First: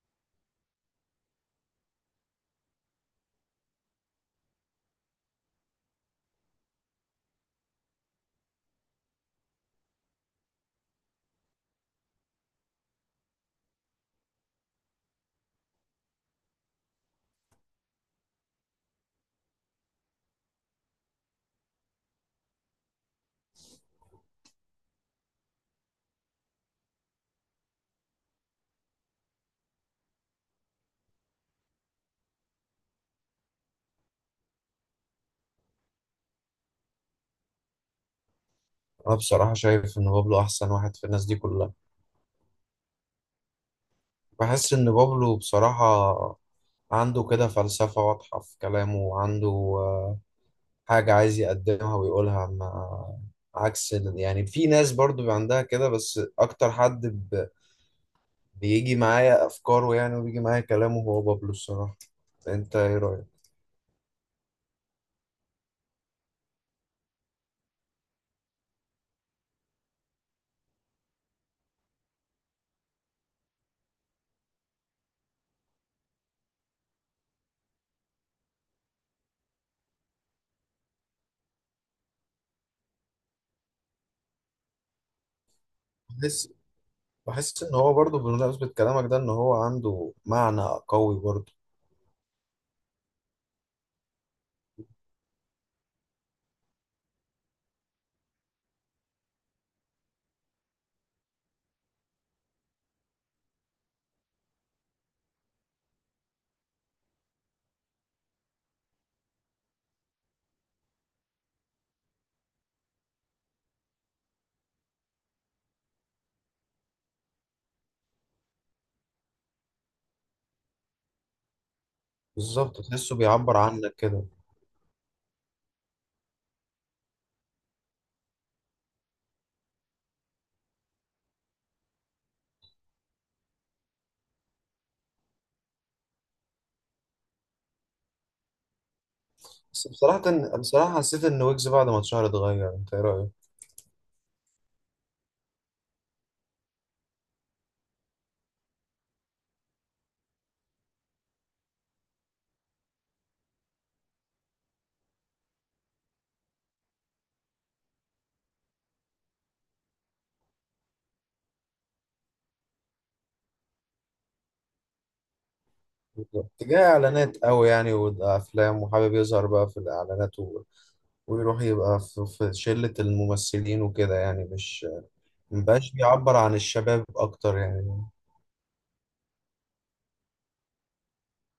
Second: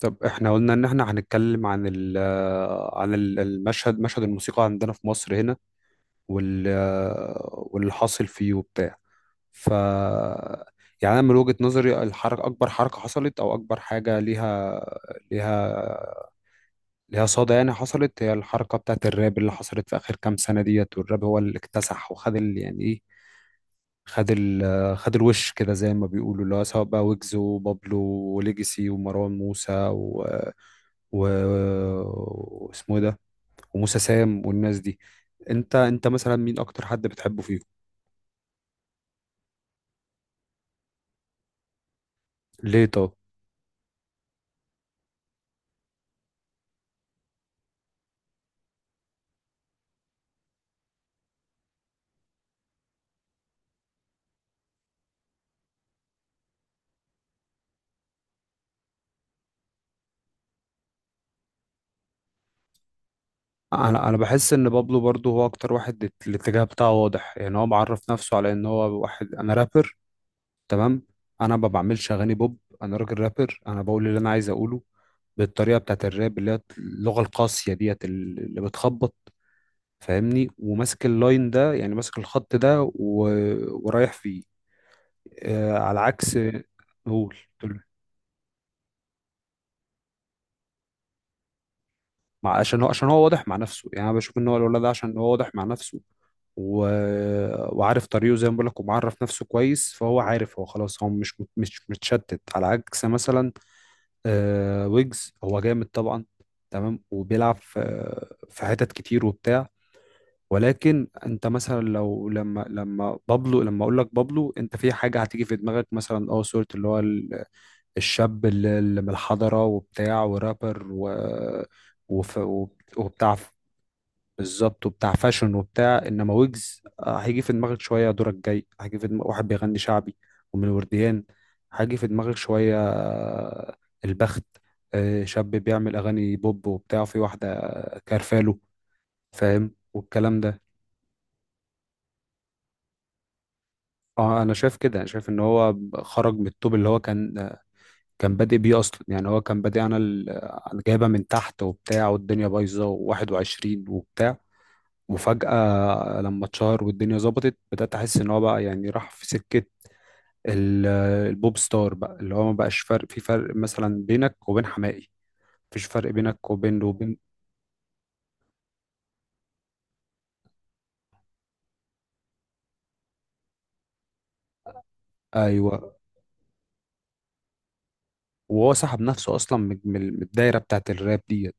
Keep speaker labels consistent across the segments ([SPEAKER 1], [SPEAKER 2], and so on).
[SPEAKER 1] طب احنا قلنا ان احنا هنتكلم عن المشهد، مشهد الموسيقى عندنا في مصر هنا. وال واللي حاصل فيه وبتاع. ف يعني انا من وجهة نظري، الحركة، اكبر حركة حصلت او اكبر حاجة ليها ليها صدى يعني حصلت، هي الحركة بتاعت الراب اللي حصلت في اخر كام سنة ديت. والراب هو اللي اكتسح وخد ال- يعني ايه خد ال خد الوش كده زي ما بيقولوا، اللي هو سواء بقى ويجز، وبابلو، وليجاسي، ومروان موسى، و و واسمه إيه ده، وموسى سام، والناس دي. انت مثلا مين اكتر حد بتحبه فيهم؟
[SPEAKER 2] انا بصراحة شايف ان بابلو احسن واحد في الناس دي كلها.
[SPEAKER 1] ليه طب؟
[SPEAKER 2] بحس ان بابلو بصراحة عنده كده فلسفة واضحة في كلامه، وعنده آه، حاجة عايز يقدمها ويقولها، ما عكس يعني في ناس برضو بيبقى عندها كده، بس اكتر حد بيجي معايا افكاره يعني، وبيجي معايا كلامه هو بابلو الصراحة. انت ايه رأيك؟
[SPEAKER 1] انا بحس ان بابلو برضو هو اكتر واحد، الاتجاه بتاعه واضح يعني، هو معرف نفسه على ان هو واحد، انا رابر، تمام، انا ما بعملش اغاني بوب، انا راجل رابر، انا بقول اللي انا عايز اقوله بالطريقه بتاعت الراب اللي هي اللغه القاسيه ديت اللي بتخبط. فاهمني؟ وماسك اللاين ده يعني، ماسك الخط ده و... ورايح فيه. آه، على عكس،
[SPEAKER 2] بحس
[SPEAKER 1] قول،
[SPEAKER 2] بحس ان
[SPEAKER 1] قول.
[SPEAKER 2] هو برضو، بمناسبة كلامك ده، ان هو عنده معنى قوي برضو.
[SPEAKER 1] عشان هو، عشان هو واضح مع نفسه، يعني انا بشوف ان هو الولد ده عشان هو واضح مع نفسه و... وعارف طريقه زي ما بقول لك، ومعرف نفسه كويس، فهو عارف، هو خلاص هو مش متشتت على عكس مثلا آه ويجز. هو جامد طبعا، تمام، وبيلعب في في حتت كتير وبتاع، ولكن انت مثلا لو لما لما بابلو، لما اقول لك بابلو، انت في حاجه هتيجي في دماغك مثلا، اه صوره، اللي هو الشاب اللي من الحضره وبتاع، ورابر و وف وب-
[SPEAKER 2] بالظبط، تحسه
[SPEAKER 1] وبتاع ف-
[SPEAKER 2] بيعبر عنك كده.
[SPEAKER 1] بالظبط، وبتاع فاشن وبتاع. انما ويجز آه، هيجي في دماغك شويه، دورك جاي، هيجي في دماغك واحد بيغني شعبي ومن الورديان، هيجي في دماغك شويه آه، البخت، آه، شاب بيعمل اغاني بوب وبتاع في واحده كارفالو، فاهم
[SPEAKER 2] بس
[SPEAKER 1] والكلام
[SPEAKER 2] بصراحة
[SPEAKER 1] ده.
[SPEAKER 2] بصراحة حسيت إن ويجز بعد ما اتشهر اتغير. أنت إيه رأيك؟
[SPEAKER 1] اه انا شايف كده، انا شايف ان هو خرج من الطوب اللي هو كان بادئ بيه اصلا، يعني هو كان بادئ، انا أنا جايبه من تحت وبتاع، والدنيا بايظه و21 وبتاع، وفجاه لما اتشهر والدنيا ظبطت بدات احس ان هو بقى يعني راح في سكه ال- البوب ستار بقى، اللي هو ما بقاش فرق، في فرق مثلا بينك وبين حماقي، مفيش فرق بينك وبين
[SPEAKER 2] اتجاه
[SPEAKER 1] وبين
[SPEAKER 2] إعلانات أوي يعني، وأفلام، وحابب يظهر بقى في الإعلانات، و... ويروح يبقى في شلة الممثلين وكده يعني. مش مبقاش
[SPEAKER 1] ايوه.
[SPEAKER 2] بيعبر عن الشباب أكتر يعني.
[SPEAKER 1] وهو سحب نفسه اصلا من الدايره بتاعت الراب ديت،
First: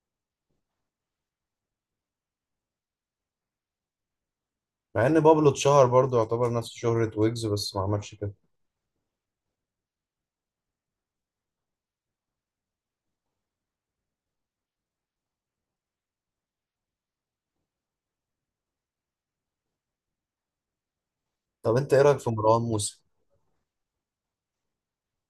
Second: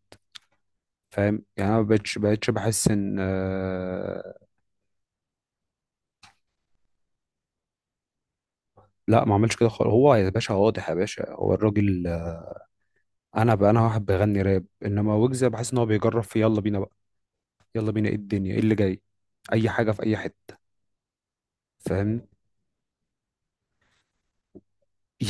[SPEAKER 1] فاهم يعني. انا ما بقتش بحس ان.
[SPEAKER 2] مع إن بابلو اتشهر برضه يعتبر نفس شهرة ويجز، بس ما عملش كده.
[SPEAKER 1] لا ما عملش كده خالص، هو يا باشا واضح، يا باشا هو الراجل. انا بقى انا واحد بغني راب، انما ويجز بحس ان هو بيجرب في، يلا بينا بقى، يلا بينا ايه الدنيا، ايه اللي جاي، اي حاجه في اي حته.
[SPEAKER 2] طب أنت إيه رأيك
[SPEAKER 1] فاهم؟
[SPEAKER 2] في مروان موسى؟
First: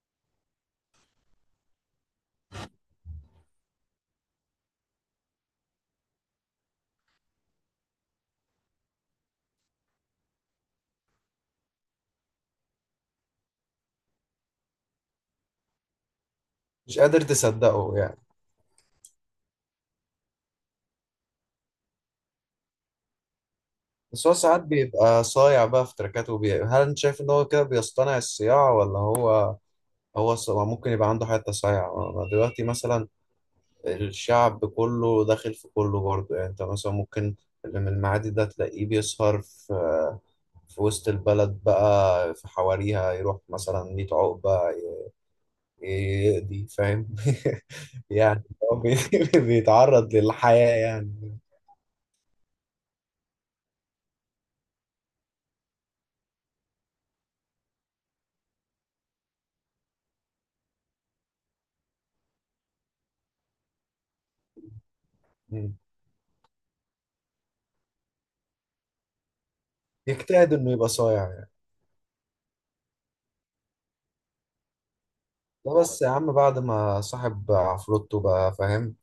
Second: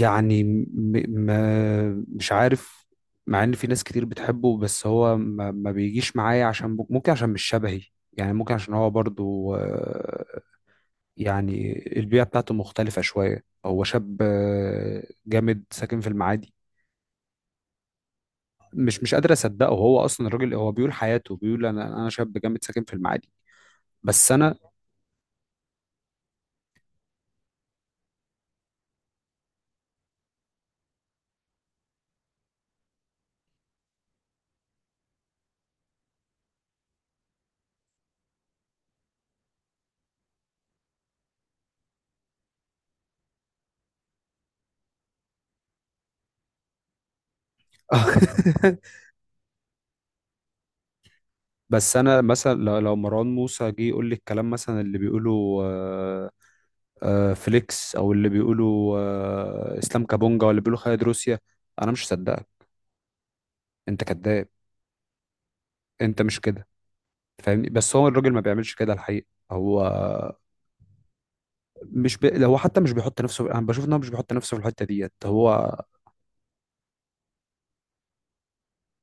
[SPEAKER 1] يعني م... ما مش عارف، مع ان في ناس كتير بتحبه، بس هو ما بيجيش معايا، عشان ممكن، عشان مش شبهي يعني. ممكن عشان هو برضو آه، يعني البيئه بتاعته مختلفه شويه، هو شاب آه، جامد ساكن في المعادي.
[SPEAKER 2] مش قادر تصدقه يعني.
[SPEAKER 1] مش قادر اصدقه، هو اصلا الراجل هو بيقول حياته، بيقول انا شاب جامد ساكن في المعادي،
[SPEAKER 2] بس
[SPEAKER 1] بس
[SPEAKER 2] هو
[SPEAKER 1] انا
[SPEAKER 2] ساعات بيبقى صايع بقى في تركاته هل أنت شايف إن هو كده بيصطنع الصياعة ولا هو، هو ممكن يبقى عنده حتة صايعة. دلوقتي مثلا الشعب كله داخل في كله برضه يعني. انت مثلا ممكن اللي من المعادي ده تلاقيه بيسهر في وسط البلد بقى، في حواريها، يروح مثلا 100 عقبة يقضي فاهم يعني هو بيتعرض للحياة يعني.
[SPEAKER 1] بس انا مثلا لو مروان موسى جه يقول لي الكلام مثلا اللي بيقوله آه، آه، فليكس، او اللي بيقوله آه، اسلام كابونجا، ولا بيقوله خالد روسيا، انا مش هصدقك، انت كذاب،
[SPEAKER 2] م.
[SPEAKER 1] انت مش كده. فاهمني؟ بس هو الراجل ما بيعملش كده الحقيقه. هو
[SPEAKER 2] يجتهد انه يبقى صايع يعني.
[SPEAKER 1] هو حتى مش بيحط نفسه، انا بشوف ان هو مش بيحط نفسه في الحته ديت.
[SPEAKER 2] ده بس يا عم بعد ما صاحب عفروتو، بقى فاهم،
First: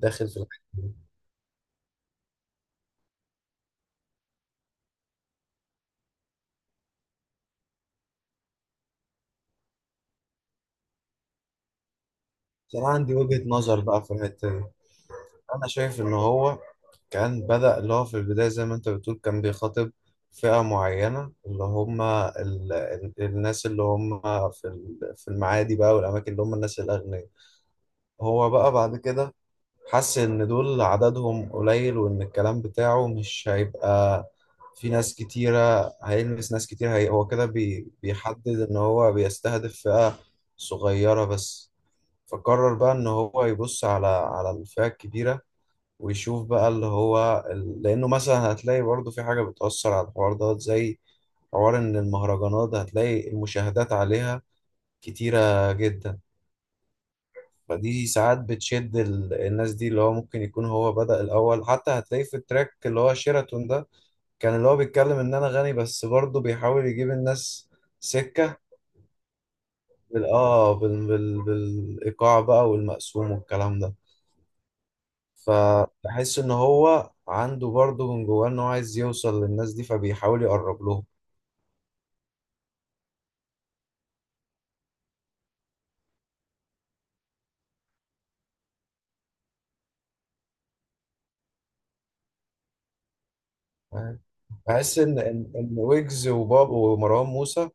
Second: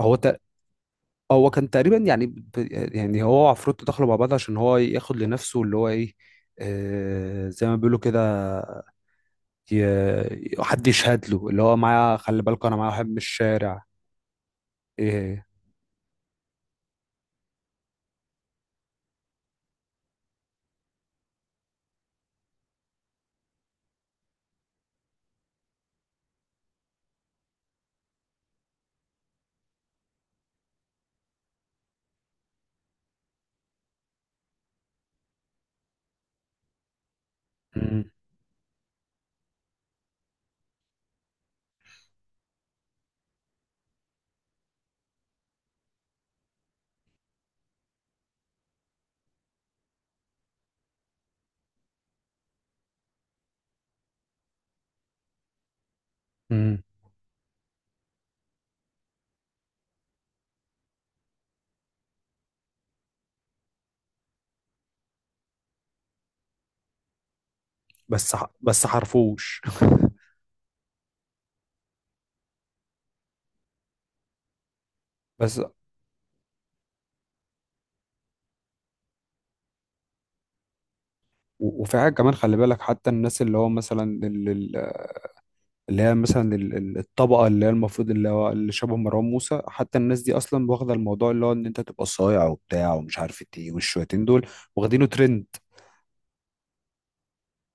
[SPEAKER 1] هو
[SPEAKER 2] في الحتة دي.
[SPEAKER 1] هو كان تقريبا يعني هو وعفروتو دخلوا مع بعض عشان هو ياخد لنفسه اللي هو ايه، آه زي ما بيقولوا كده، حد يشهد له، اللي هو معايا، خلي بالكوا
[SPEAKER 2] بس
[SPEAKER 1] انا
[SPEAKER 2] انا
[SPEAKER 1] معايا واحد
[SPEAKER 2] عندي
[SPEAKER 1] من
[SPEAKER 2] وجهة نظر
[SPEAKER 1] الشارع.
[SPEAKER 2] بقى في الحتة دي.
[SPEAKER 1] ايه؟
[SPEAKER 2] انا شايف ان هو كان بدأ اللي هو في البداية، زي ما انت بتقول، كان بيخاطب فئة معينة، اللي هم الناس اللي هم في المعادي بقى، والاماكن اللي هم الناس الاغنياء. هو بقى بعد كده حس ان دول عددهم قليل، وان الكلام بتاعه مش هيبقى في ناس كتيرة هيلمس ناس كتير. هو كده
[SPEAKER 1] مم.
[SPEAKER 2] بيحدد ان هو بيستهدف فئة صغيرة بس. فقرر بقى ان هو يبص على الفئة الكبيرة، ويشوف بقى اللي هو لأنه مثلا هتلاقي برضه في حاجة بتأثر على الحوار ده، زي حوار إن المهرجانات ده هتلاقي المشاهدات عليها كتيرة جدا.
[SPEAKER 1] مم.
[SPEAKER 2] فدي ساعات بتشد الناس دي، اللي هو ممكن يكون هو بدأ الأول. حتى هتلاقيه في التراك اللي هو شيراتون ده، كان اللي هو بيتكلم إن أنا غني، بس برضه بيحاول يجيب الناس سكة
[SPEAKER 1] بس حرفوش
[SPEAKER 2] بالإيقاع بقى، والمقسوم، والكلام ده.
[SPEAKER 1] بس
[SPEAKER 2] فبحس ان هو عنده برضه من جواه ان هو عايز يوصل للناس دي، فبيحاول يقرب لهم.
[SPEAKER 1] وفي حاجة كمان، خلي بالك حتى الناس اللي هو مثلا اللي هي مثلا الطبقة اللي هي المفروض اللي هو اللي شبه مروان موسى، حتى الناس دي أصلا واخدة الموضوع اللي هو إن أنت تبقى صايع وبتاع ومش عارف إيه،
[SPEAKER 2] فاهم؟
[SPEAKER 1] والشويتين دول
[SPEAKER 2] بحس
[SPEAKER 1] واخدينه
[SPEAKER 2] ان
[SPEAKER 1] ترند.
[SPEAKER 2] ان إن ويجز وباب ومروان موسى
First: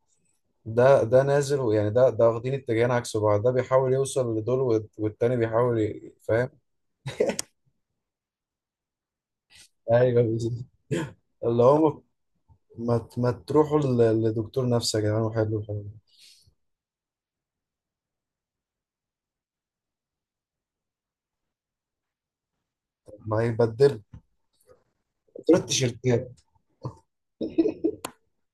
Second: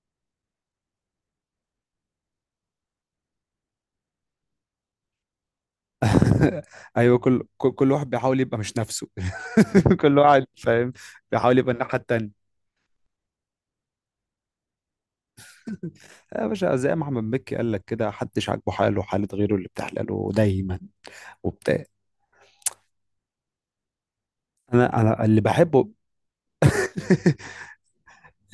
[SPEAKER 2] ده ده نازل يعني. ده واخدين اتجاهين عكس بعض. ده بيحاول يوصل لدول، والتاني بيحاول فاهم.
[SPEAKER 1] ايوه، كل واحد بيحاول يبقى مش نفسه. كل
[SPEAKER 2] ايوه،
[SPEAKER 1] واحد
[SPEAKER 2] بالظبط.
[SPEAKER 1] فاهم بيحاول
[SPEAKER 2] اللي
[SPEAKER 1] يبقى الناحيه
[SPEAKER 2] هو
[SPEAKER 1] التانيه.
[SPEAKER 2] ما تروحوا لدكتور نفسي يا جدعان، وحلوا الحوار ده.
[SPEAKER 1] يا باشا زي ما احمد مكي قال لك كده، حدش عاجبه حاله، حاله غيره اللي بتحلاله دايما وبتاع.
[SPEAKER 2] ما يبدل
[SPEAKER 1] انا اللي
[SPEAKER 2] دول
[SPEAKER 1] بحبه.
[SPEAKER 2] التيشيرتات.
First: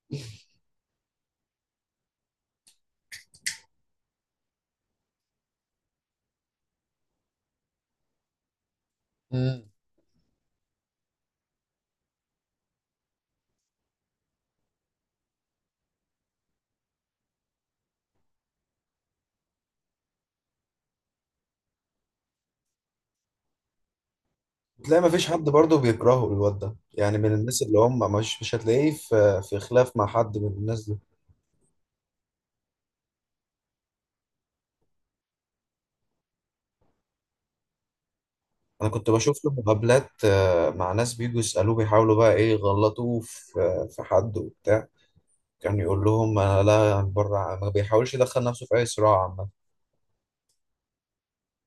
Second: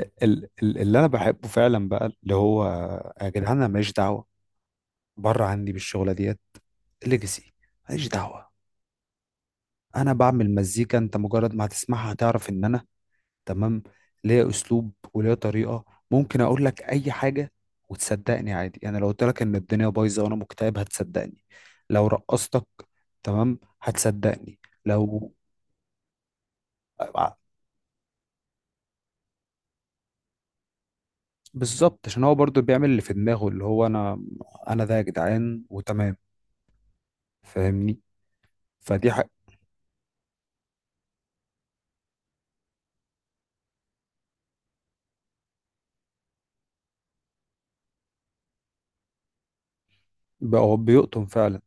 [SPEAKER 1] اللي انا بحبه فعلا بقى، اللي هو، يا جدعان انا ماليش دعوه، بره عني بالشغله ديت. ليجاسي، ماليش دعوه،
[SPEAKER 2] امم.
[SPEAKER 1] انا بعمل مزيكا، انت مجرد ما هتسمعها هتعرف ان انا، تمام، ليا اسلوب وليا طريقه. ممكن اقول لك اي حاجه وتصدقني عادي يعني، لو قلت لك ان الدنيا بايظه وانا مكتئب هتصدقني، لو رقصتك تمام هتصدقني.
[SPEAKER 2] تلاقي ما فيش
[SPEAKER 1] لو
[SPEAKER 2] حد برضه بيكرهه الواد ده يعني. من الناس اللي هم مش هتلاقيه في خلاف مع حد من الناس دي.
[SPEAKER 1] بالظبط، عشان هو برضو بيعمل اللي في دماغه، اللي هو انا، انا ده يا جدعان وتمام. فاهمني؟
[SPEAKER 2] انا
[SPEAKER 1] فدي
[SPEAKER 2] كنت
[SPEAKER 1] حق
[SPEAKER 2] بشوف له مقابلات مع ناس بيجوا يسالوه، بيحاولوا بقى ايه يغلطوه في حد وبتاع. كان يقول لهم انا لا، بره، ما بيحاولش يدخل نفسه في اي صراع عامه.
[SPEAKER 1] بقى، هو بيقطن فعلا.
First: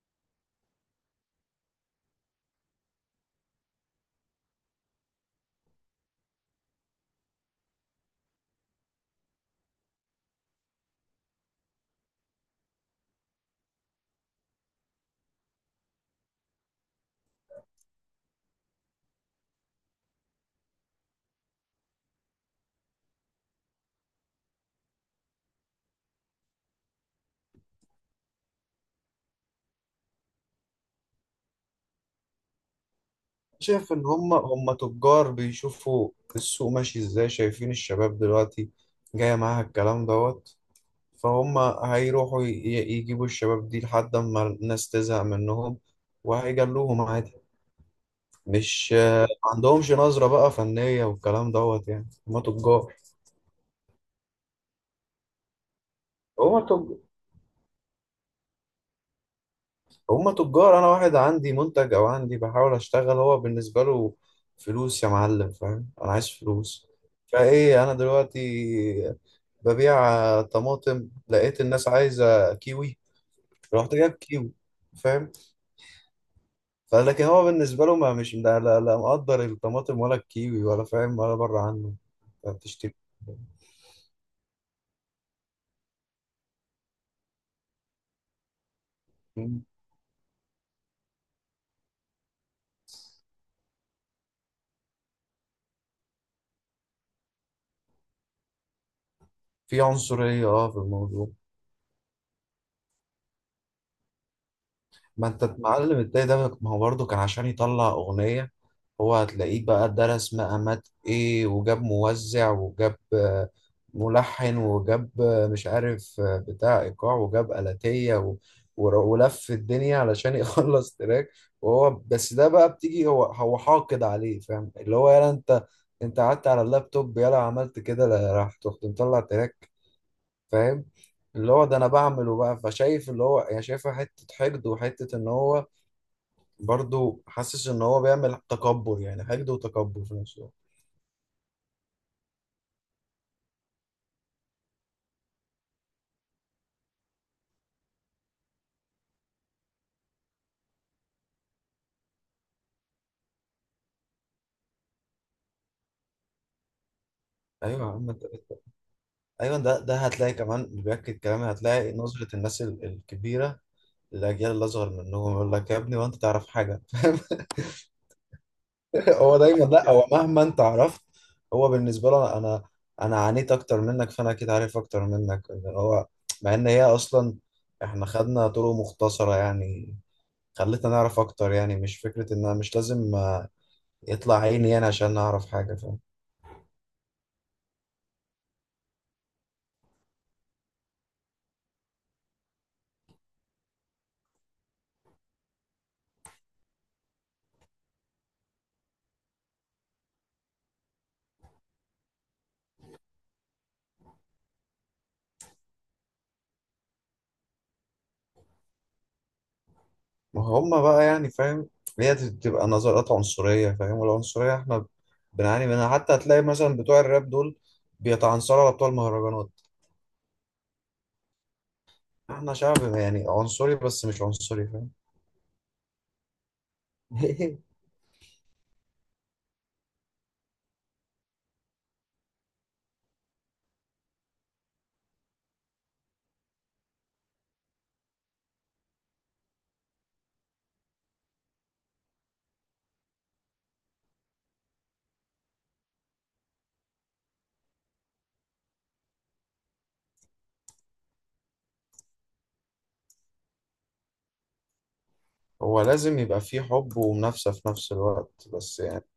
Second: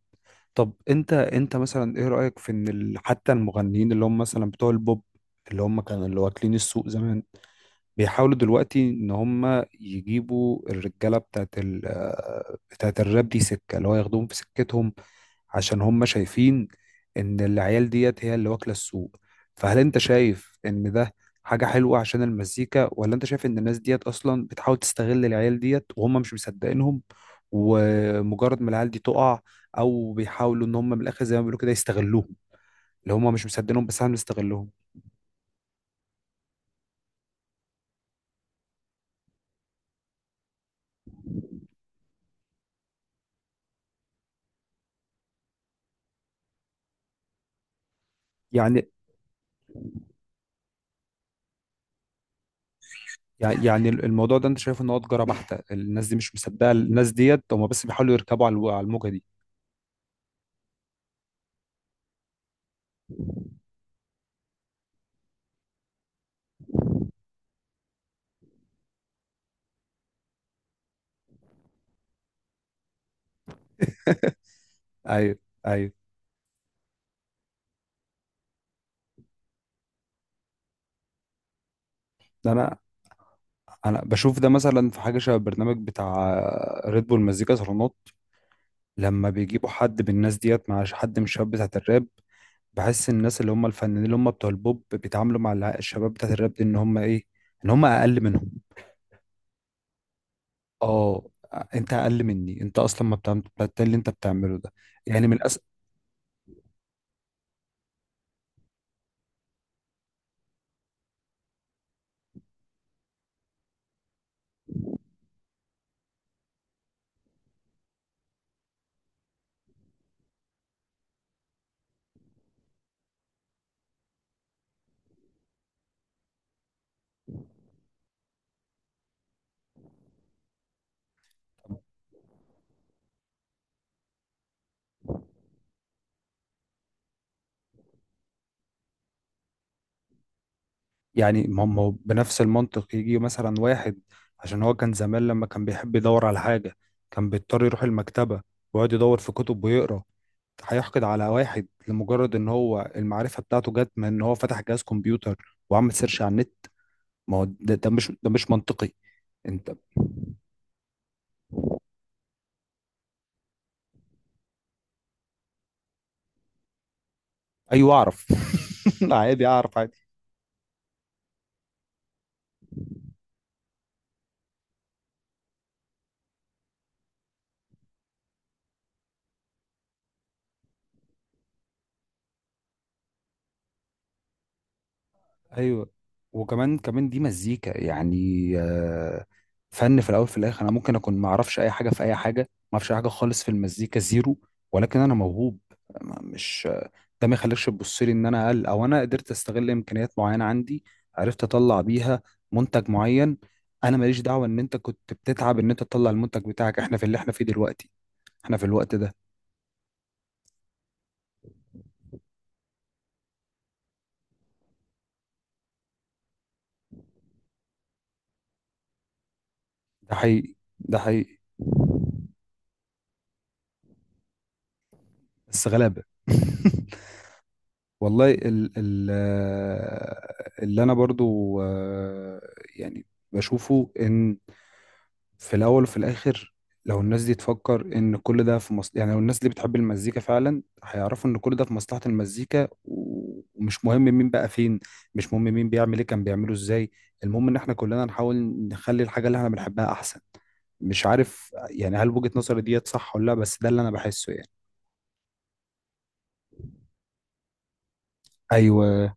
[SPEAKER 1] طب انت مثلا ايه رايك في ان حتى المغنيين اللي هم مثلا بتوع البوب، اللي هم كانوا اللي واكلين السوق زمان، بيحاولوا دلوقتي ان هم يجيبوا الرجاله بتاعت ال آه، بتاعت الراب دي سكه، اللي هو ياخدوهم في سكتهم عشان هم شايفين ان العيال ديت هي اللي واكله السوق. فهل انت شايف ان ده حاجه حلوه عشان المزيكا، ولا انت شايف ان الناس ديت اصلا بتحاول تستغل العيال ديت وهم مش مصدقينهم، ومجرد ما العيال دي تقع، او بيحاولوا ان هم من الاخر زي ما بيقولوا كده يستغلوهم، اللي هم مش مصدقينهم
[SPEAKER 2] شايف
[SPEAKER 1] بس
[SPEAKER 2] ان
[SPEAKER 1] احنا
[SPEAKER 2] هم
[SPEAKER 1] بنستغلهم؟
[SPEAKER 2] هم تجار بيشوفوا السوق ماشي ازاي، شايفين الشباب دلوقتي جايه معاها الكلام دوت، فهم هيروحوا يجيبوا الشباب دي لحد ما الناس تزهق منهم، وهيجلوهم عادي.
[SPEAKER 1] يعني
[SPEAKER 2] مش ما عندهمش نظرة بقى فنية والكلام دوت. يعني هما تجار.
[SPEAKER 1] يعني الموضوع ده انت شايف ان هو تجاره بحته، الناس دي مش
[SPEAKER 2] هما
[SPEAKER 1] مصدقه،
[SPEAKER 2] تجار.
[SPEAKER 1] الناس ديت هم بس بيحاولوا يركبوا على على الموجه دي.
[SPEAKER 2] هما تجار. انا واحد عندي منتج، او عندي بحاول اشتغل، هو بالنسبه له فلوس يا معلم فاهم. انا عايز فلوس. فايه انا دلوقتي ببيع طماطم، لقيت الناس عايزه كيوي، رحت جايب كيوي. فاهم.
[SPEAKER 1] ايوه، ايوه.
[SPEAKER 2] فلكن هو بالنسبه له، ما مش لا مقدر الطماطم ولا الكيوي ولا فاهم، ولا بره عنه
[SPEAKER 1] ده انا
[SPEAKER 2] بتشتري.
[SPEAKER 1] انا بشوف ده مثلا في حاجه شبه البرنامج بتاع ريد بول مزيكا صالونات، لما بيجيبوا حد من الناس ديت مع حد من الشباب بتاعت الراب، بحس الناس اللي هم الفنانين اللي هم بتوع البوب بيتعاملوا مع الشباب بتاعت الراب دي ان هم ايه، ان هم اقل منهم.
[SPEAKER 2] في عنصريه في الموضوع.
[SPEAKER 1] اه انت اقل مني، انت اصلا ما بتعمل بتاع اللي انت بتعمله ده، يعني
[SPEAKER 2] ما
[SPEAKER 1] من
[SPEAKER 2] انت
[SPEAKER 1] الاسف.
[SPEAKER 2] المعلم التاني ده، ما هو برضه كان عشان يطلع اغنيه، هو هتلاقيه بقى درس مقامات ايه، وجاب موزع، وجاب ملحن، وجاب مش عارف، بتاع ايقاع، وجاب آلاتية، ولف الدنيا علشان يخلص تراك. وهو بس ده بقى بتيجي هو حاقد عليه فاهم. اللي هو يلا انت، قعدت على اللابتوب يلا عملت كده. لا، رحت مطلع تراك فاهم. اللي هو ده انا بعمله بقى. فشايف اللي هو يعني شايفها حته حقد، وحته ان هو برضو حاسس ان هو بيعمل تكبر يعني. حقد وتكبر في نفس الوقت.
[SPEAKER 1] يعني ما هم بنفس المنطق، يجي مثلا واحد عشان هو كان زمان لما كان بيحب يدور على حاجة كان بيضطر يروح المكتبة ويقعد يدور في كتب ويقرا، هيحقد على واحد لمجرد ان هو المعرفة بتاعته جت من ان هو فتح جهاز كمبيوتر وعمل سيرش على النت؟ ما هو ده,
[SPEAKER 2] ايوه يا
[SPEAKER 1] ده
[SPEAKER 2] عم
[SPEAKER 1] مش ده مش منطقي.
[SPEAKER 2] ايوه،
[SPEAKER 1] انت،
[SPEAKER 2] ده هتلاقي كمان اللي بياكد كلامي، هتلاقي نظره الناس الكبيره للاجيال اللي اصغر منهم، يقول لك يا ابني وانت تعرف حاجه
[SPEAKER 1] ايوه اعرف.
[SPEAKER 2] هو
[SPEAKER 1] عادي
[SPEAKER 2] دايما
[SPEAKER 1] اعرف.
[SPEAKER 2] لا، هو مهما انت عرفت، هو بالنسبه له انا عانيت اكتر منك، فانا اكيد عارف اكتر منك، إن هو، مع ان هي اصلا احنا خدنا طرق مختصره يعني، خلتنا نعرف اكتر يعني. مش فكره ان انا مش لازم يطلع عيني يعني عشان نعرف حاجه.
[SPEAKER 1] ايوه. وكمان دي مزيكا يعني، آه، فن في الاول في الاخر. انا ممكن اكون ما اعرفش اي حاجه في اي حاجه، ما اعرفش أي حاجه خالص في المزيكا، زيرو، ولكن انا موهوب. ما- مش ده ما يخليكش تبص لي ان انا اقل، او انا قدرت استغل امكانيات معينه عندي عرفت اطلع بيها منتج معين. انا ماليش دعوه ان انت كنت بتتعب ان انت تطلع المنتج بتاعك، احنا في اللي احنا فيه دلوقتي، احنا في الوقت ده.
[SPEAKER 2] ما هم بقى يعني فاهم. هي بتبقى نظرات عنصرية فاهم، والعنصرية احنا بنعاني منها. حتى هتلاقي مثلا بتوع الراب دول بيتعنصروا على بتوع المهرجانات.
[SPEAKER 1] ده حقيقي، ده حقيقي،
[SPEAKER 2] احنا شعب يعني عنصري، بس مش عنصري فاهم
[SPEAKER 1] بس غلابه. والله ال ال آه، اللي انا برضو آه، يعني بشوفه، ان في الاول وفي الاخر، لو الناس دي تفكر ان كل ده في مصلحة، يعني لو الناس دي بتحب المزيكا فعلا هيعرفوا ان كل ده في مصلحة المزيكا، ومش مهم مين بقى فين، مش مهم مين بيعمل ايه، كان بيعمله ازاي، المهم ان احنا كلنا نحاول نخلي الحاجة اللي احنا بنحبها احسن. مش عارف يعني، هل وجهة نظري ديت صح ولا لا، بس ده اللي انا بحسه يعني.
[SPEAKER 2] هو لازم يبقى فيه حب ومنافسة في نفس الوقت بس يعني.
[SPEAKER 1] ايوه.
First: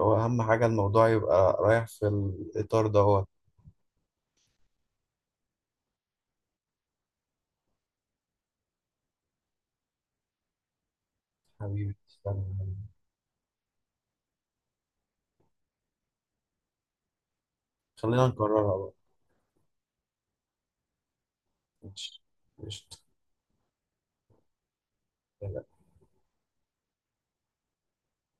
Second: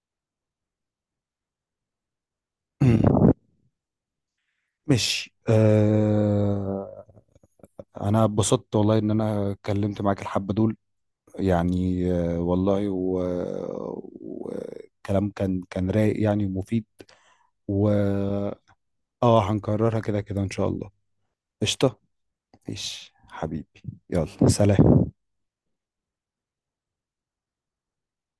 [SPEAKER 2] هو أهم حاجة الموضوع يبقى رايح في الإطار دوت.
[SPEAKER 1] ماشي آه، انا اتبسطت والله ان انا اتكلمت معاك الحبة دول،
[SPEAKER 2] حبيبي
[SPEAKER 1] يعني آه،
[SPEAKER 2] تسلم.
[SPEAKER 1] والله وكلام كان كان رايق يعني ومفيد. و
[SPEAKER 2] خلينا نكررها بقى.
[SPEAKER 1] اه هنكررها كده كده ان شاء الله. قشطة.
[SPEAKER 2] ماشي. قشطة.
[SPEAKER 1] ايش حبيبي، يلا سلام.